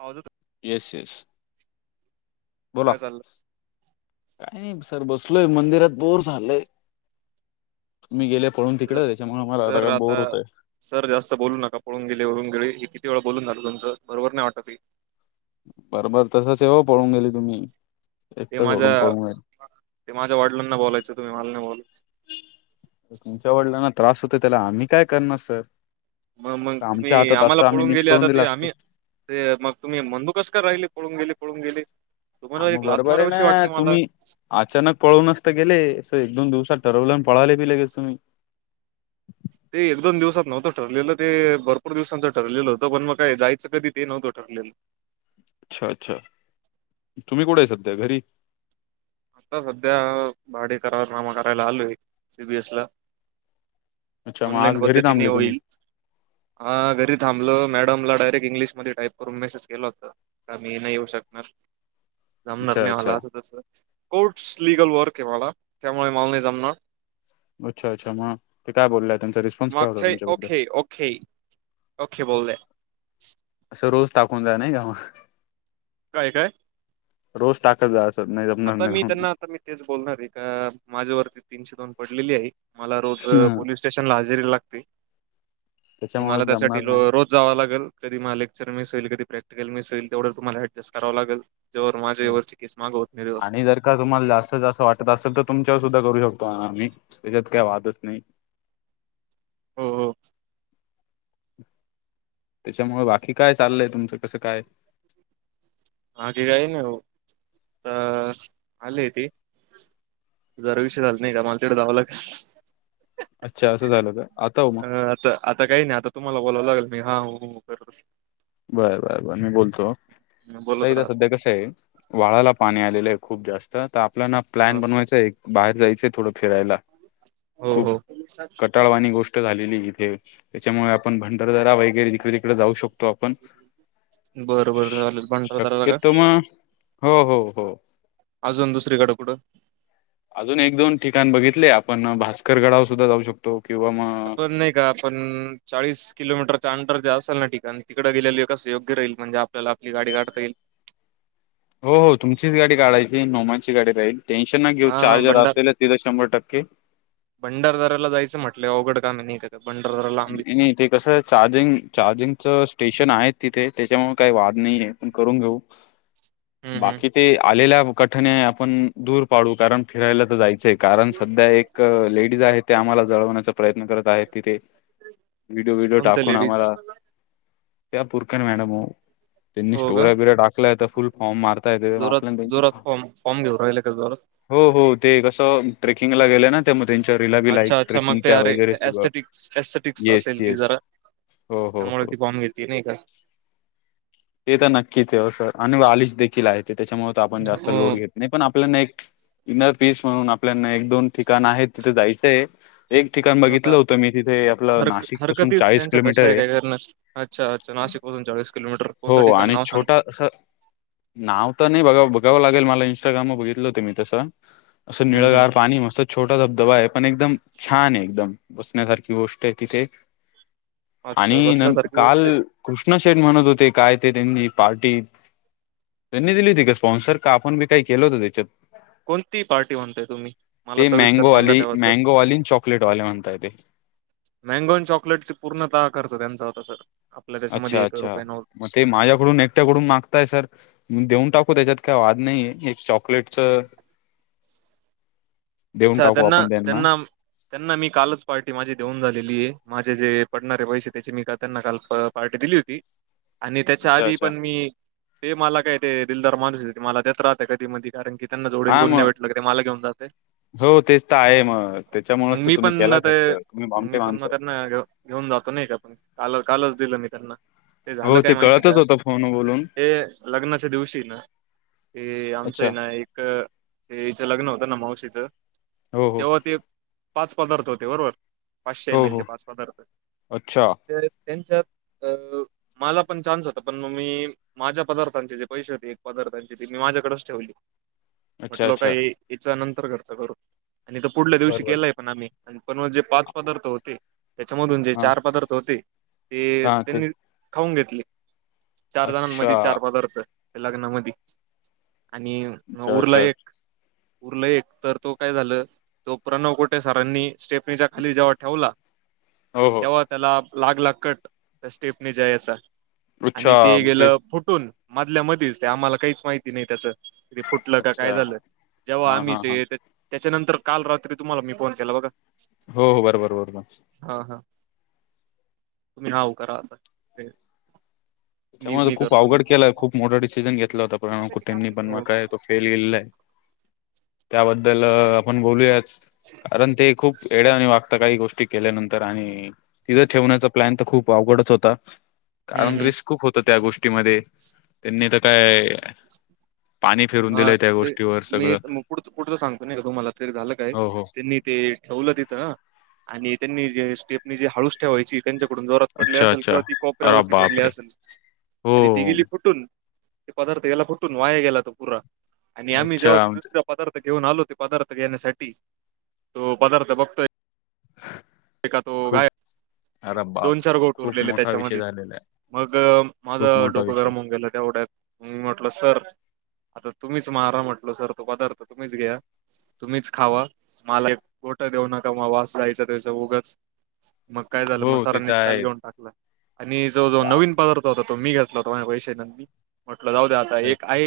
हज yes yes बोला काय चाललं काही नाही सर बसलोय मंदिरात बोर झालाय मी गेल्या कळून तिकड सर त्याच्यामुळ मला आता काय बोर होतय. सर जास्त बोलू नका पळून गेले पळून गेले हे किती वेळा बोलून झालं तुमचं बरोबर नाही वाटत ते. बरोबर तसच आहे हो पळून गेले तुम्ही. ते एकटं सोडून माझ्या पळून गेले ते माझ्या वडिलांना बोलायचं तुम्ही मला नाही बोलायच. तुमच्या वडिलांना त्रास होतोय त्याला आम्ही काय करणार सर. मग मग आमच्या तुम्ही हातात आम्हाला असं आम्ही पळून नीट गेले करून आता दिला ते असतो आम्ही ते मग तुम्ही मंदू कस काय राहिले पळून गेले पळून गेले तुम्हाला आम एक लात बरोबर आहे माराविशी ना वाटते मला. तुम्ही अचानक पळूनच तर गेले अस एक दोन दिवसात ठरवलं न पळाले बी लगेच तुम्ही. ते एक दोन दिवसात नव्हतं ठरलेलं ते भरपूर दिवसांचं ठरलेलं होतं पण मग काय जायचं कधी ते नव्हतं ठरलेलं. अच्छा अच्छा तुम्ही कुठे आहे सध्या घरी. आता सध्या भाडे करारनामा करायला आलोय सीबीएस ला. अच्छा मग ऑनलाईन आज घरी पद्धतीने थांबले तुम्ही होईल. हा घरी थांबलो मॅडमला डायरेक्ट इंग्लिश मधे टाईप करून मेसेज केला होता. का मी नाही येऊ शकणार. जमणार अच्छा नाही मला अच्छा असं तस कोर्ट्स लिगल वर्क आहे मला त्यामुळे मला नाही जमणार. अच्छा अच्छा मग ते काय बोलल्या त्यांचा रिस्पॉन्स काय होता तुच्याबद्दल. ओखे. ओखे बोलले. असं रोज टाकून जा नाही का म. काय काय. रोज टाकत जा अस नाही जमणार आता मी नाही. त्यांना आता मी तेच बोलणार आहे का माझ्यावरती तीनशे दोन पडलेली आहे मला रोज पोलीस स्टेशन ला हेजेरी लागते नी त्याच्यामुळे मला त्यासाठी जमणार रो रोज जावं लागल कधी मला लेक्चर मिस होईल कधी प्रॅक्टिकल मिस होईल तेवढं तुम्हाला ऍडजस्ट कराव लागल. जोवर माझे नाही वरची केस माग होत नाही दिवस आणि जर का तुम्हाला जास्त जास्त वाटत असेल तर तुमच्यावर सुद्धा करू शकतो हा आम्ही त्याच्यात काय वादच नाही. हो हो. त्याच्यामुळ बाकी काय चाललंय तुमचं कसं काय. बाकी काय नाही भाऊ त आलीये ती. जरा उशिर होत नाही का माल तीकडे जावां लाग अच्छा असं झालं का आता हो मग अ आता आता काही नाही आता तुम्हाला बोलावं लागेल मी हा हू हू कर बरं बर बर मी बोलतो हा बोलत काय ग राहत सध्या कस वाळाला पाणी आलेलं आहे खूप जास्त तर आपल्याला हा प्लॅन बनवायच आहे बाहेर जायचय थोडं फिरायला हो खूप हो कटाळवानी गोष्ट ष्ट झालेली आहे इथे त्याच्यामुळे आपण भंडारदारा वगैरे इतड तिकड जाऊ शक तो आपण बरं बरं चालेल भंडारदराला का शक्यतो मग हो हो हो. अजून दुसरीकड कुडं. अजून एक दोन ठिकाण बघितले आपण भास्कर गडावर सुद्धा जाऊ शकतो किंवा मग अ नाही का पण चाळीस किलोमीटर चा अंडर जे असल ना ठिकाण तिकडे गेलेलं कस योग्य राहील म्हणजे आप आपल्याला आपली गाडी काढता येईल. हो हो, तुमचीच गाडी काढायची, नोमांची गाडी राहील. टेन्शन नका घेऊ, हा चार्जर असेल तिथं शंभर टक्के. भंडारदाराला जायचं म्हटलं, अवघड काम नाही नाहीऽ त्या भंडारदराला. नाही ते कसं आहे चार्जिंग चार्जिंगच स्टेशन आहेत तिथे त्याच्यामुळे काही वाद नाही आहे पण करून घेऊ. हम्म हम्म बाकी ते आलेल्या मु काठीने आपण दूर पाडू कारण फिरायला तर जायचंय कारण सध्या हे एक लेडीज आहे ते आम्हाला जळवण्याचा प्रयत्न करत आहेत, ईथे. व्हिडिओ व्हडिओ कोणत्या टाकून लेडीज आम्हाला. त्या पुरकर मॅडम ओ,, त्यांनी हो का स्टोर्या बिर्या टाकल्या आता फुलऽ फॉर्म मारता येतय, ते जोरात आपल्या त्यांचीऽ जोरात फॉर्म फॉर्म घेऊ राहिले का जोरात हो हो, ते कसं, ट्रेकिंगला गेलं ना ते,, मग त्यांच्या रिला बीला लाईक, ट्रेकिंगच्या वगैरे सगळं. एथटिक्स येस, असेल ती येस. जरा, हो, हो, त्यामुळे हो. ती फॉर्म घेत नाही का? ते तर नक्कीच आहे अस,, आणि आलीश देखील आहे ते,, त्याच्यामुळे तर आपण जास्त हो लोड घेत ऽ नाही पण आपल्याना एक इनर पीस म्हणून आपल्याना,, एक दोन ठिकाण आहेत,, तिथे जायचंय. एक ठिकाण आता बघितलं होतं मी,, तिथे आपलं नाशिक पासून चाळीस किलोमीटर आहे. सरनऽ अच्छा, अ्छा, नाशिकासून चाळीस किलोमीटर कोणतं हो,, ठिकाण आणि नाव सांग छोटा, असऽ नाव तर नाही बघा, बघावं लागेल मला इंस्टाग्राम वर बघितलं होत मी तसं. असं हम्म हम्म निळगार पाणीय मस्त. छोटा धबधबा आहे, पण एकदम छान आहे एकदम, बसण्यासारखी गोष्ट आहे तिथे. आणि अच्छा न,, बसण्यासारखी काल गोष्ट आहे कृष्णशेठ म्हणत होतेऽ काय ते त्यांनी पार्टी,, त्यांनी दिली होती का स्पॉन्सर,, का आपण बी काही केलं होतं त्याच्यातऽ कोणती पार्टी म्हणताय तुम्ही मला ते सविस्तर सांगा मँगोवाली, त्याबद्दल मँगोवाली, चॉकलेट वाले म्हणताय तेऽ मँगोन चॉकलेट चे पूर्णतः खर्च त्यांचा होता सर,, आपल्या त्याच्यामध्ये अच्छा एक ही अच्छा रुपया नव्हता. मग ते माझ्याकडून, एकट्याकडून मागताय सर. देऊन टाकू, त्याच्यात काय वाद नाही ते,, एक चॉकलेटच. देऊन अच्छा,, टाकू त्यांना, आपण त्यांना. त्यांना मी कालच पार्टी माझी देऊन झालेली आहे,, माझे जे पडणारे पैसे,, त्याचे मी त्यांना कालऽ पार्टी दिली होती. आणि त्याच्या अच्छा आधी अच्छा पण मी,, ते मला काय ते दिलदार माणूस येते, मला देत राहत कधी मधीऽ कारण की त्यांना जोडीला हा कोणी नाही मग भेटलं का ते मला घेऊन जाते. हो तेच तर आहे मग,, मग त्याच्यामुळच तर मी तुम्ही केला पण ते घडच, तुम्ही बामटे मी पण मग माणसऽ त्यांना घेऊ घेऊन जातो नाही का,, आपण काल कालच दिलं मी त्यांना. हो,, ते कळतच होतं फोनऽ हे,, लग्नाच्या दिवशी नाऽ ते,, आमचं अच्छा आहे ना एक,, लग्न होतं ना मावशीचंऽ हो हो तेव्हा ते, पाच पदार्थ होते बरोबर. पाचशे एम हो एलचे हो पाच पदार्थ,, अच्छा तर त्यांच्यात अऽ मला पण चा्स होता, पण मग मी माझ्या पदार्थांचे जे पैसे होते, एक पदार्थांचे ते मी माझ्याकडेच ठेवलेऽ अच्छा म्हटल का अच्छा ही,, हिचा नंतर खर्च करूऽ आणि त पुढल्या दिवशी बरोबर केलाय पण आम्ही,, पण म जे पाच पदार्थ होतेऽ त्याच्यामधून जे हा चार पदार्थ होते,, ते हा ते त्यांनी खाऊन घेतले. चार अच्छा जणांमध्येध चार पदार्थ,,, लग्नामध्ये,, आणिऽ अच्छा उरला अच्छा एक,, उरला एक, तर तोऽ काय झालं तो प्रणव कोटे सरांनी स्टेफनीच्या खाली जेव्हा ठेवला हो हो तेव्हा त्याला लागला कट त्या स्टेपने जायचा अच्छा आणि ते मग गेलं तेच फुटून मधल्या मधच ते आम्हाला काहीच माहिती नाही त्याचं फुटलं का अच्छा काय झालं जेव्हा हा आम्ही हा हा ते त्याच्यानंतर काल रात्री तुम्हाला मी फोन केला बघा हो हो,, बरोबर बरो बर. हा हा,, तुम्ही हव करा,, आता तेऽ त्याच्यामुळे खूप अवघड केलाय,, खूप मोठा डिसिजन घेतला होता,, प कुठेनी पण हो म काय तो फेल गेलेला आहे. त्याबद्दल आपण बोलूयाच,, कारण ते खूप येड्या आणि वागऽ आता काही गोष्टी केल्यानंतर आणि,, तिथं ठेवण्याचा प्लॅन तर खूप अवघडच होता. हम्म कारण हम् रिस्क खूप होतं त्या गोष्टीमध्ये,, त्यांनी तर कायऽ हा, ते मी पु पुुढच सांगतो,, नाही का,, तुम्हाला तरी, झालं काय,, हो हो तेऽ ते ठेवलं तिथं, ष आणि त्यांनी जे स्टेपनी,, जे हाळूस ठेवायचीऽ त्यांच्याकडून जोरात पडले अच्छा असेल अच्छा किंवा ती अरे कोपऱ्यावरती पडली बापरे असेल हो आणि ती गेली फुटून ते पदार्थ याला फुटून वाया गेला हो तो पुूरा आणि आम्ही अच्छा जेव्हा त दुसऱ पदार्थ घेऊन आलो ते पदार्थ घेण्यासाठी तो पदार्थ बघतोय ए का तो खूप गाय अरे बाप दोन चार गोट खूप उरलेले मोठा विषय त्याच्यामध्ये झालेला आहे मग खूप माझं मोठा डोकं विषय गरामून गेलं तेवढ्यात मी म्हटलं सर आता तुम्हीच मारा म्हटलो सर तो पदार्थ तुम्हीच घ्या तुम्हीच खावा मला एक गोठं देऊ नका म वास जायचं त्याचं उगच काय झालं हो ते तर मसाारांनीच काल आहे घेऊन टाकला आणि जो जो बाप नवीन पदार्थ हो तो मी घेतला होताो माझ्या पैश म्हटलं जाऊ द्या आता अच्छा एक आ अच्छा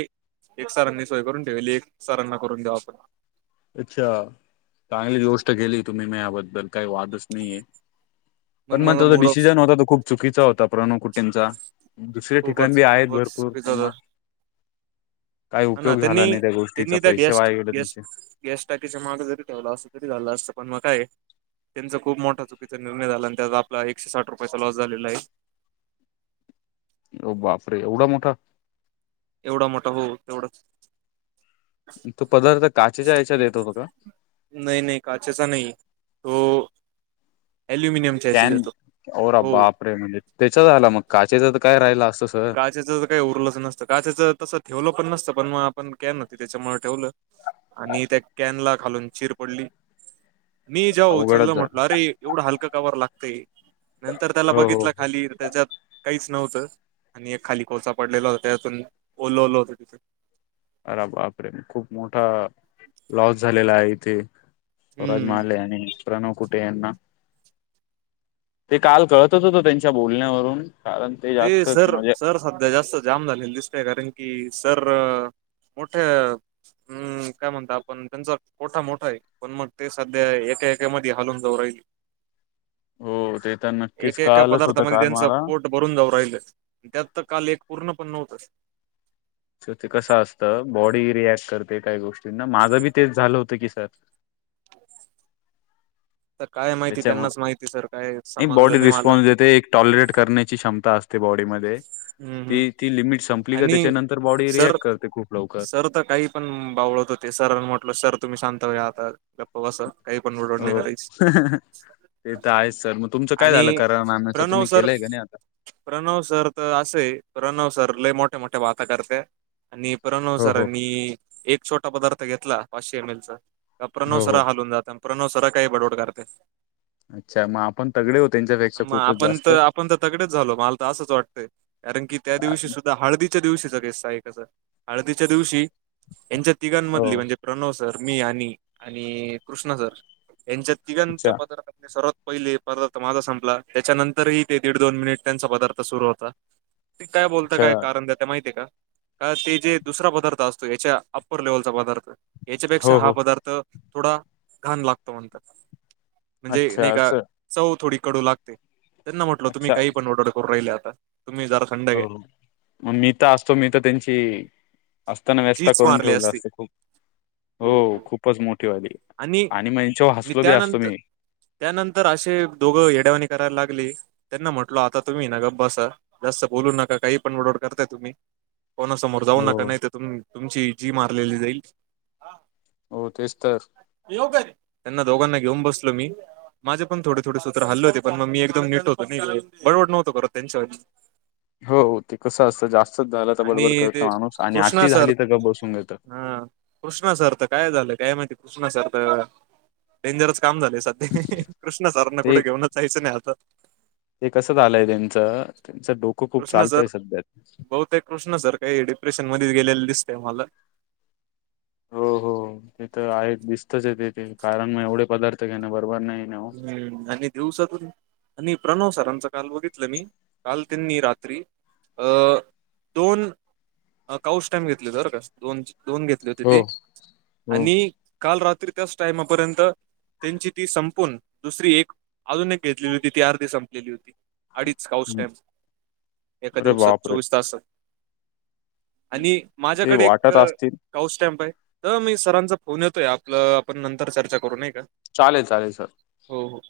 एक सरांनी सोय करून ठेवाली एक सरांना करून द्याऊ आपण अच्छा चांगली गोष्ट केेली तुम्ही म या्याबद्दल काही वादच नाहीये पण मग माझा त जो मूड ऑफ डिसिजन होता तो खूप चुकीचा होता प्रणू कुटींचा दुसरे ठिकाण खूपच बी आहेत खूपच भरपूर चुकीचं पण म होतं काय हा ना उपयोग झाला त्यांनी नाही त्या गोष्टीचा त्यांनी त्या पैसे गॅस वाय गेले गॅस तुमचे गॅस टाकीचा माग जरी ठेवला असत तरी झालं असतं पण मग काय त्यांचा खूप मोठा चुकीचा निर्णय झाला आणि त्यात आपला एकशे साठ रुपयाचा लॉस झालेला आहे बापरे एवढा मोठा एवढा मोठा हो तेवढं तो पदार्थ काचेच्या याच्या देत होतो का नाही नाही काचचा नाही त अल्युमिनियम कॅन ओरा बापरे म्हणजे त्याच्या आला मग काचेच तर काय राहिला असत काच्याच काही उरलंच नसत का त्याचं तं ठेवलं पण नसत पण मग आपण का न त्याच्यामुळे ठेवलं आणि त्या कॅनला खालून चिर पडली मी जाऊ अवघडच चललं झालं म्हटल अरे एवढा हलका कवर लागतंय नंतर त्याला हो हो बघितलं हो खाली त्याच्यात काहीच नव्हतं आणि एक खाली कोळचा पडलेला होता त्यातून ओलो ललं होत तिथे अरा बापे खूप मोठा लॉस झालेला आहे इथे स्वराज हम्म. मले आणि प्रणव कुटे यांना ते काल कळतच होतं त्यांच्या बोलण्यावरून कारण ते जास्तच सर म्हणजे सर सध्या जास्त जाम झालेलं दिसतय कारण की सर मोठ्या हम्म काय म्हणता आपण त्यांचा पठा मोठा आहे पण मग ते सध्या एकाएकामध्ये हालून दौ राहिले हो ते तर नक्कीच एक एक कळालच होतं पदार्थध्ये काल त्यान मला सपोर्ट भरून जाऊ राहिलं त्यात तर काल एक पूर्ण पण नव्हतं ते कस असतं बॉडी रिॲक्ट करते काही गोष्टींना माझं बी तेच झालं होतं की सर तर काय माहिती त्यांनाच त्याच्यामुळे माहिती सर काय समजलं नाही मला टॉलरे करण्याची क्षमता असते बॉडीमध्ये हम्म हम्म ती ती लिमिट संपली ग आणि त्याच्यानंतर बॉडी सर रिएक्ट करते खूप लवकर सर काही पण बावळत होते सर म्हटल सर तुम्ही शांत हो आता हो असं काही पण रडड नाही हो करायची ते तर आहेच सर मग तुमचं काय झालं आणि करा माम्याच प्रणव तुम्ही सर केलंय का नाही आता प्रणव सर तर असय प्रणव सर लय मोठे मोठे वाता करतय आणि प्रणव हो हो सरानी एक छोटा पदार्थ घेतला पाचशे एम एलचा का प्रणव हो हो सरा हालून जात प्रणव सरा काही बडबड करत्यात अच्छा मग आपण तगडे हो त्यांच्यापेक्षा मग खूपच आपण जास्त तर आपण तर तगडेच झालो माल असंच वाटतय कारणकी त्या दिवशी कारण सुद्धा तर हळदीच्या दिवशीचा किस्सा आहे कसा हळदीच्या दिवशी यांच्या हो तिघांमधली म्हणजे प्रणव सर तर मी आणि आणि कृष्णा सर यांच्या अच्छा तिघांच्या पदार्थात सर्वात पहिले पदार्थ माझा संपला त्याच्यानंतरही ते दीड दोन मिनिट त्यांचा पदार्थ सुरू होता. ते काय बोलता अच्छा काय कारण देता माहतीय का का ते जे दुसरा पदार्थ असतो याच्या अप्पर लेव्हलचा पदार्थ याच्यापेक्षा हो हा हो पदार्थ थोडा घाण लागतो म्हणतात म्हणजे अच्छा नाही का असं चव थोडी कडू लागते त्यांना म्हटलं तुम्ही अच्छा काही पण ऑर्डर करून राहिले आता तुम्ही जरा थंड हो घ्या मग मी तर असतो मी तर त्यांची असताना व्यस्थता जीच करून मारली असती ठेवलास हो खूपच मोठी वाली आणि मग ह्यांच्यावर आणि हसलो बी असतो त्यानंतर मी त्यानंतर असे दोघं येड्यावाणी करायला लागले त्यांना म्हटलो आता तुम्ही ना गप बसा जास्त बोलू नका काही पण बडवड करताय तुम्ही कोणासमोर जाऊ नका हो नाही तर तुम तुमची जी मारलेली जाईल हो तेच तर येऊ काय त्यांना दोघांना घेऊन बसलो मी माझे पण थोडे थोडे सूत्र हल्ले होते पण मग मी एकदम निट होतो नाही गडबड नव्हतं ख त्यांच्या आजी हो ते कसं असतं जास्तच झालं तर बडबड आणि करत ते माणूस आणि कृष्णा आती सर झाली तर गप बसून घेतात. हा कृष्णा सर तर काय झालं काय माहिती कृष्णा सर तर डेंजरस काम झालं सध्या कृष्णा सरांना ते कुठे घेऊन जायचं नाही आता ते कसं झालय त्यांच त्यांच डोक कृष्णा सर बहुतेक कृष्णा सर काही डिप्रेशन मध्येच गेलेलं दिसते म्हला हो हो ते तर आहे दिसतच आहे तेथ ते कारण मग एवढे पदार्थ घेणे बरोबर नाही ना हो हम्म आणि दिवसातून आणि प्रणव सरांचं काल बघितलं मी काल त्यांनी रात्री अ दोन अकाउंट स्टँप घेतले बरं का दो दोन घेत त हो ते हो आणि काल रात्री त्याच टाइमापर्यंत त्यांची ती सं पण दुसरी एक अजून एक घेतलेली होती ती अर्धी संपलेली होती अडीच हं. काउस्टॅम एका अरे दिवसात बापरे! चोवीस तासात आणि ते माझ्याकडे एक वाटत असतील. काऊस्टॅम्प आहे तर मी सरांचा फोन येतोय आपलं आपण नंतर चर्चा करू नाही का चालेल चालेल सर हो हो